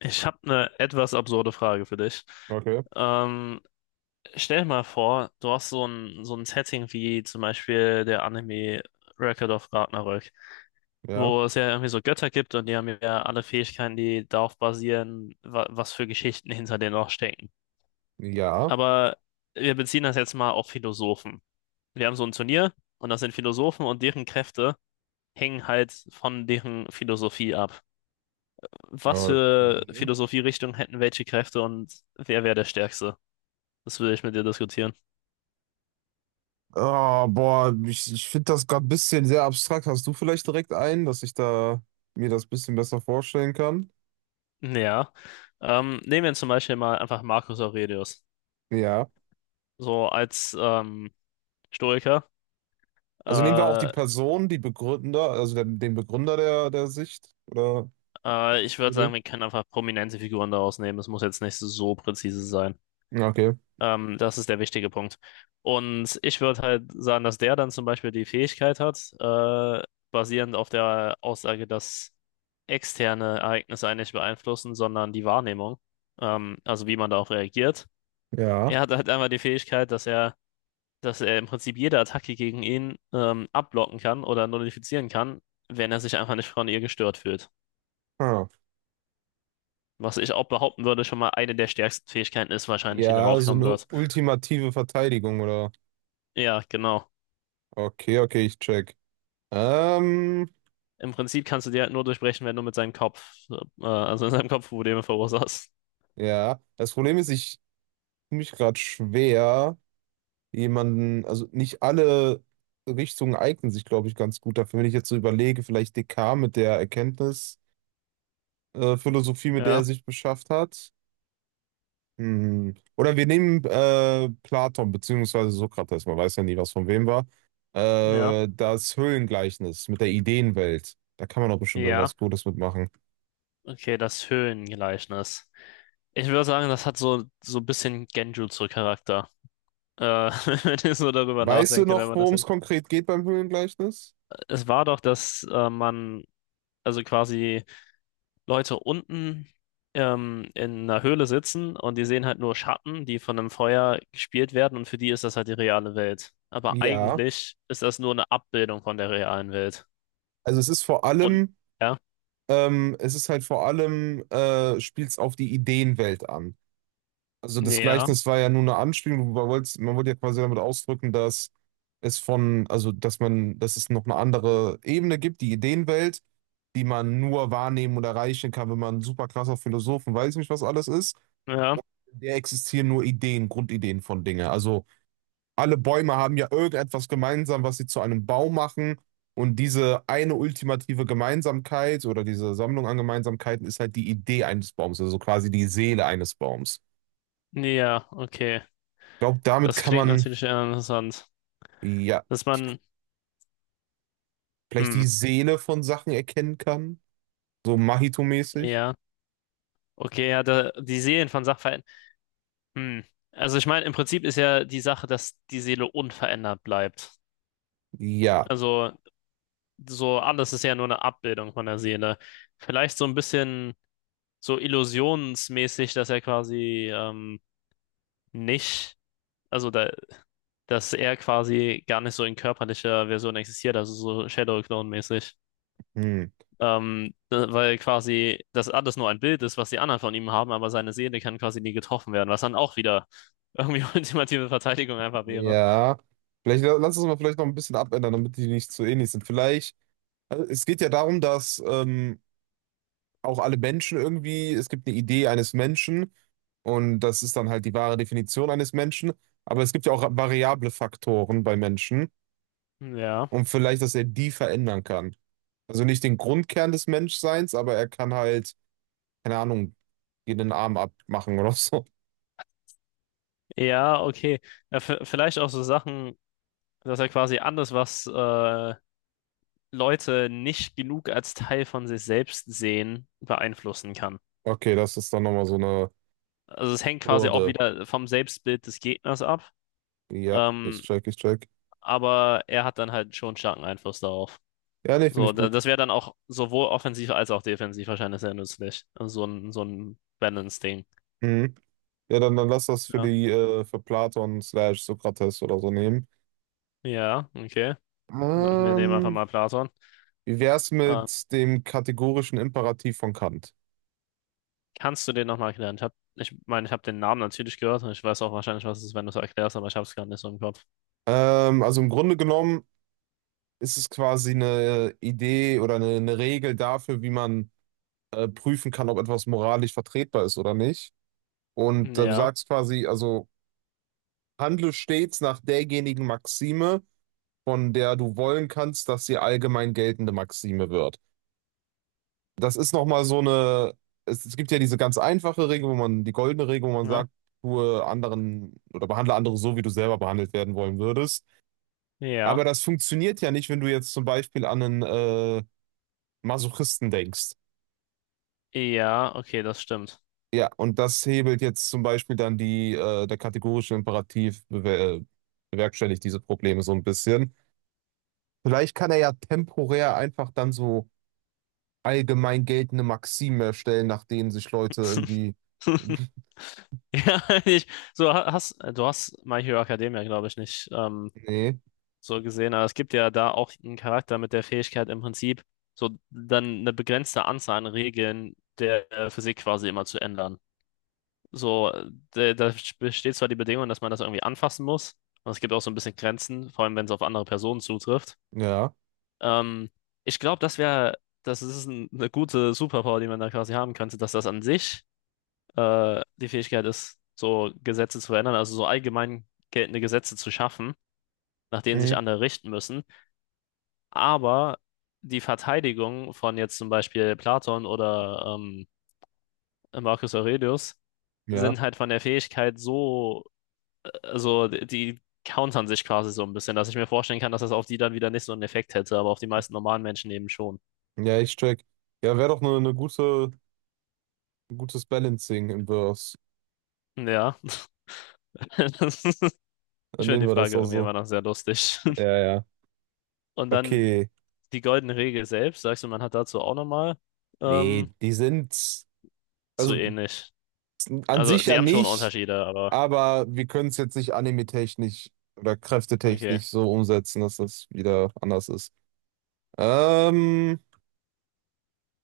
Ich habe eine etwas absurde Frage für dich. Okay, Ähm, Stell dir mal vor, du hast so ein Setting wie zum Beispiel der Anime Record of Ragnarök, ja, wo es ja irgendwie so Götter gibt und die haben ja alle Fähigkeiten, die darauf basieren, wa was für Geschichten hinter denen noch stecken. ja. Aber wir beziehen das jetzt mal auf Philosophen. Wir haben so ein Turnier und das sind Philosophen und deren Kräfte hängen halt von deren Philosophie ab. Was für Okay. Philosophierichtung hätten welche Kräfte und wer wäre der Stärkste? Das will ich mit dir diskutieren. Oh, boah, ich finde das gerade ein bisschen sehr abstrakt. Hast du vielleicht direkt einen, dass ich da mir das ein bisschen besser vorstellen kann? Ja. Nehmen wir zum Beispiel mal einfach Marcus Aurelius. Ja. So als Stoiker. Also nehmen wir auch die Äh, Person, die Begründer, also den Begründer der Sicht oder ich würde sagen, Idee. wir können einfach prominente Figuren daraus nehmen. Es muss jetzt nicht so präzise sein. Okay, Das ist der wichtige Punkt. Und ich würde halt sagen, dass der dann zum Beispiel die Fähigkeit hat, basierend auf der Aussage, dass externe Ereignisse einen nicht beeinflussen, sondern die Wahrnehmung. Also wie man darauf reagiert. ja. Er hat halt einmal die Fähigkeit, dass er im Prinzip jede Attacke gegen ihn abblocken kann oder nullifizieren kann, wenn er sich einfach nicht von ihr gestört fühlt. Ah. Was ich auch behaupten würde, schon mal eine der stärksten Fähigkeiten ist wahrscheinlich, die Ja, darauf so kommen eine wird. ultimative Verteidigung oder? Ja, genau. Okay, okay, ich check. Ähm, Im Prinzip kannst du die halt nur durchbrechen, wenn du mit seinem Kopf, also in seinem Kopf Probleme verursachst. ja. Das Problem ist, ich tue mich gerade schwer. Jemanden, also nicht alle Richtungen eignen sich, glaube ich, ganz gut dafür. Wenn ich jetzt so überlege, vielleicht Descartes mit der Erkenntnisphilosophie, Philosophie, mit der er Ja, sich beschäftigt hat. Hm. Oder wir nehmen Platon beziehungsweise Sokrates, man weiß ja nie, was von wem war. ja, Das Höhlengleichnis mit der Ideenwelt. Da kann man doch bestimmt ja. irgendwas Gutes mitmachen. Okay, das Höhlengleichnis. Ich würde sagen, das hat so, so ein bisschen Genjutsu-Charakter. Äh, wenn ich so darüber Weißt du nachdenke, wenn noch, man das worum es jetzt. konkret geht beim Höhlengleichnis? Es war doch, dass man also quasi Leute unten in einer Höhle sitzen und die sehen halt nur Schatten, die von einem Feuer gespielt werden und für die ist das halt die reale Welt. Aber Ja. eigentlich ist das nur eine Abbildung von der realen Welt. Also es ist vor Und allem ja, es ist halt vor allem, spielt es auf die Ideenwelt an. Also das ja, Gleichnis war ja nur eine Anspielung, man wollte ja quasi damit ausdrücken, dass es von, also dass man, dass es noch eine andere Ebene gibt, die Ideenwelt, die man nur wahrnehmen und erreichen kann, wenn man ein super krasser Philosoph und weiß nicht, was alles ist. ja, Der existieren nur Ideen, Grundideen von Dingen. Also alle Bäume haben ja irgendetwas gemeinsam, was sie zu einem Baum machen. Und diese eine ultimative Gemeinsamkeit oder diese Sammlung an Gemeinsamkeiten ist halt die Idee eines Baums, also quasi die Seele eines Baums. ja, okay. Ich glaube, damit Das kann klingt man, natürlich eher interessant. ja, Dass man, vielleicht hm, die Seele von Sachen erkennen kann. So Mahito-mäßig. ja, okay, ja, da, die Seelen von Sachverhalten, hm. Also ich meine, im Prinzip ist ja die Sache, dass die Seele unverändert bleibt. Ja. Also so alles ist ja nur eine Abbildung von der Seele. Vielleicht so ein bisschen so illusionsmäßig, dass er quasi nicht, also da, dass er quasi gar nicht so in körperlicher Version existiert, also so Shadow Clone-mäßig. Hm. Weil quasi das alles nur ein Bild ist, was die anderen von ihm haben, aber seine Seele kann quasi nie getroffen werden, was dann auch wieder irgendwie ultimative Verteidigung einfach wäre. Ja. Vielleicht lass uns mal vielleicht noch ein bisschen abändern, damit die nicht so ähnlich sind. Vielleicht, also es geht ja darum, dass auch alle Menschen irgendwie, es gibt eine Idee eines Menschen und das ist dann halt die wahre Definition eines Menschen, aber es gibt ja auch variable Faktoren bei Menschen Ja, und vielleicht, dass er die verändern kann. Also nicht den Grundkern des Menschseins, aber er kann halt, keine Ahnung, dir den Arm abmachen oder so. ja, okay. Ja, vielleicht auch so Sachen, dass er quasi alles, was Leute nicht genug als Teil von sich selbst sehen, beeinflussen kann. Okay, das ist dann nochmal so eine Also es hängt quasi auch Hürde. wieder vom Selbstbild des Gegners ab, Ja, ich ähm, check, ich check. aber er hat dann halt schon starken Einfluss darauf. Ja, nee, finde So, ich gut. das wäre dann auch sowohl offensiv als auch defensiv wahrscheinlich sehr nützlich. Also so ein Balance-Ding. Mhm. Ja, dann lass das für Ja. die für Platon slash Sokrates oder so nehmen. Ja, okay. Dann- wir nehmen einfach Ähm, mal Platon. Wie wär's Ähm, mit dem kategorischen Imperativ von Kant? kannst du den nochmal erklären? Hab, ich meine, ich habe den Namen natürlich gehört und ich weiß auch wahrscheinlich, was es ist, wenn du es erklärst, aber ich habe es gerade nicht so im Kopf. Also im Grunde genommen ist es quasi eine Idee oder eine Regel dafür, wie man prüfen kann, ob etwas moralisch vertretbar ist oder nicht. Und du Ja, sagst quasi, also handle stets nach derjenigen Maxime, von der du wollen kannst, dass sie allgemein geltende Maxime wird. Das ist nochmal so eine, es gibt ja diese ganz einfache Regel, wo man, die goldene Regel, wo man ja, sagt, tue anderen oder behandle andere so, wie du selber behandelt werden wollen würdest. ja. Aber das funktioniert ja nicht, wenn du jetzt zum Beispiel an einen Masochisten denkst. Ja, okay, das stimmt. Ja, und das hebelt jetzt zum Beispiel dann die, der kategorische Imperativ bewerkstelligt diese Probleme so ein bisschen. Vielleicht kann er ja temporär einfach dann so allgemein geltende Maximen erstellen, nach denen sich Leute irgendwie. Ja, ich, so hast du hast My Hero Academia, glaube ich, nicht Nee, so gesehen, aber es gibt ja da auch einen Charakter mit der Fähigkeit im Prinzip so dann eine begrenzte Anzahl an Regeln der Physik quasi immer zu ändern. So, da besteht zwar die Bedingung, dass man das irgendwie anfassen muss, und es gibt auch so ein bisschen Grenzen, vor allem wenn es auf andere Personen zutrifft. ja, Ähm, ich glaube, das wäre, das ist eine gute Superpower, die man da quasi haben könnte, dass das an sich die Fähigkeit ist, so Gesetze zu verändern, also so allgemein geltende Gesetze zu schaffen, nach denen sich mhm. andere richten müssen. Aber die Verteidigung von jetzt zum Beispiel Platon oder Marcus Aurelius Ja, sind halt von der Fähigkeit so, also die countern sich quasi so ein bisschen, dass ich mir vorstellen kann, dass das auf die dann wieder nicht so einen Effekt hätte, aber auf die meisten normalen Menschen eben schon. ja, ich check. Ja, wäre doch nur eine gute, ein gutes Balancing im Verse. Ja, das ist- ich Dann finde nehmen die wir das Frage auch irgendwie so. immer noch sehr lustig. Ja, ja. Und dann Okay. die goldene Regel selbst, sagst du, man hat dazu auch nochmal ähm, Nee, die sind, zu also ähnlich. an Also, sich die ja haben schon nicht, Unterschiede, aber aber wir können es jetzt nicht anime-technisch oder okay. kräftetechnisch so umsetzen, dass das wieder anders ist. Ähm,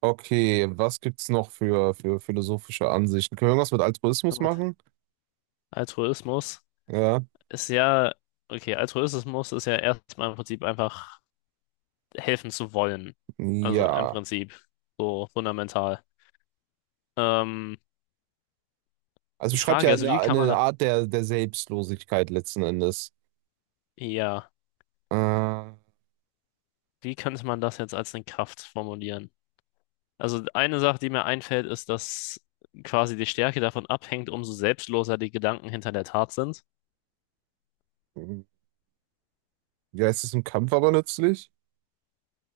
okay, was gibt's noch für philosophische Ansichten? Können wir irgendwas mit Altruismus Warte. machen? Altruismus Ja, ist ja, okay, Altruismus ist ja erstmal im Prinzip einfach helfen zu wollen. Also im ja. Prinzip so fundamental. Ähm, Also die schreibt Frage ja ist, wie kann man eine da, Art der Selbstlosigkeit letzten Endes. ja, Ja, wie könnte man das jetzt als eine Kraft formulieren? Also, eine Sache, die mir einfällt, ist, dass quasi die Stärke davon abhängt, umso selbstloser die Gedanken hinter der Tat sind. es ist im Kampf aber nützlich.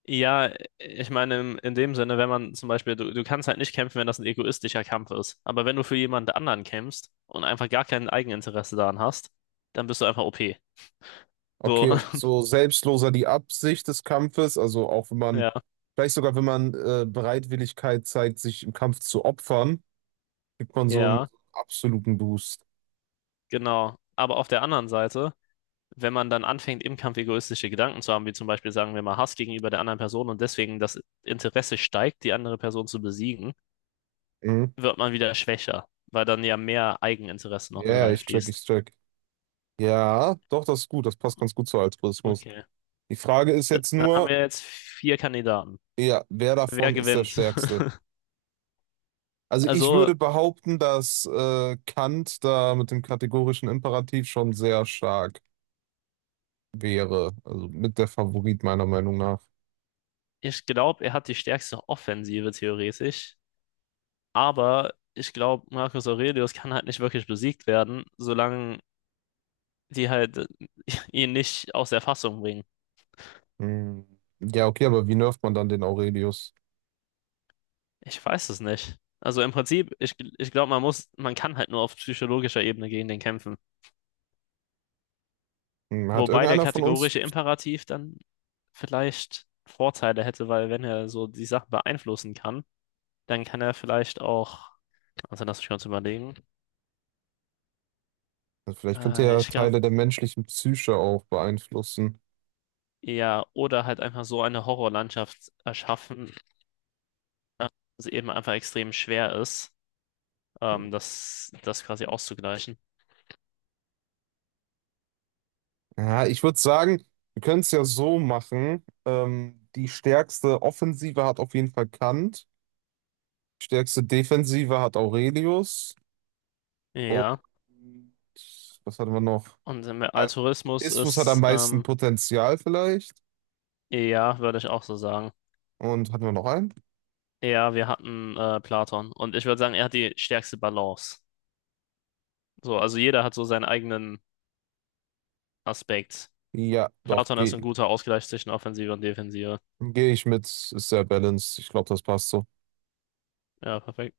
Ja, ich meine, in dem Sinne, wenn man zum Beispiel, du kannst halt nicht kämpfen, wenn das ein egoistischer Kampf ist. Aber wenn du für jemand anderen kämpfst und einfach gar kein Eigeninteresse daran hast, dann bist du einfach OP. Okay, So, und so selbstloser die Absicht des Kampfes, also auch wenn man, ja, vielleicht sogar wenn man Bereitwilligkeit zeigt, sich im Kampf zu opfern, kriegt man so einen ja, absoluten Boost. genau. Aber auf der anderen Seite, wenn man dann anfängt, im Kampf egoistische Gedanken zu haben, wie zum Beispiel, sagen wir mal, Hass gegenüber der anderen Person und deswegen das Interesse steigt, die andere Person zu besiegen, Mhm. wird man wieder schwächer, weil dann ja mehr Eigeninteresse noch mit Ja, ich check, reinfließt. ich check. Ja, doch, das ist gut, das passt ganz gut zu Altruismus. Okay. Die Frage ist jetzt Dann haben nur, wir jetzt vier Kandidaten. ja, wer Wer davon ist der gewinnt? Stärkste? Also ich Also, würde behaupten, dass Kant da mit dem kategorischen Imperativ schon sehr stark wäre, also mit der Favorit meiner Meinung nach. ich glaube, er hat die stärkste Offensive theoretisch, aber ich glaube, Marcus Aurelius kann halt nicht wirklich besiegt werden, solange die halt ihn nicht aus der Fassung bringen. Hm. Ja, okay, aber wie nervt man dann den Aurelius? Ich weiß es nicht. Also im Prinzip, ich glaube, man muss, man kann halt nur auf psychologischer Ebene gegen den kämpfen. Hm, Hat Wobei der irgendeiner von uns, kategorische Imperativ dann vielleicht Vorteile hätte, weil wenn er so die Sachen beeinflussen kann, dann kann er vielleicht auch, also lass mich kurz überlegen. vielleicht könnte Äh, er ich glaube, Teile der menschlichen Psyche auch beeinflussen. Ja, oder halt einfach so eine Horrorlandschaft erschaffen, dass eben einfach extrem schwer ist, das quasi auszugleichen. Ja, ich würde sagen, wir können es ja so machen. Die stärkste Offensive hat auf jeden Fall Kant, die stärkste Defensive hat Aurelius und Ja, was hatten wir noch? und im Altruismus Istus hat am ist, meisten Potenzial vielleicht. ja, würde ich auch so sagen. Und hatten wir noch einen? Ja, wir hatten Platon und ich würde sagen, er hat die stärkste Balance. So, also jeder hat so seinen eigenen Aspekt. Ja, doch, Platon ist gehe ein geh guter Ausgleich zwischen Offensive und Defensive. geh ich mit, ist sehr balanced. Ich glaube, das passt so. Ja, perfekt.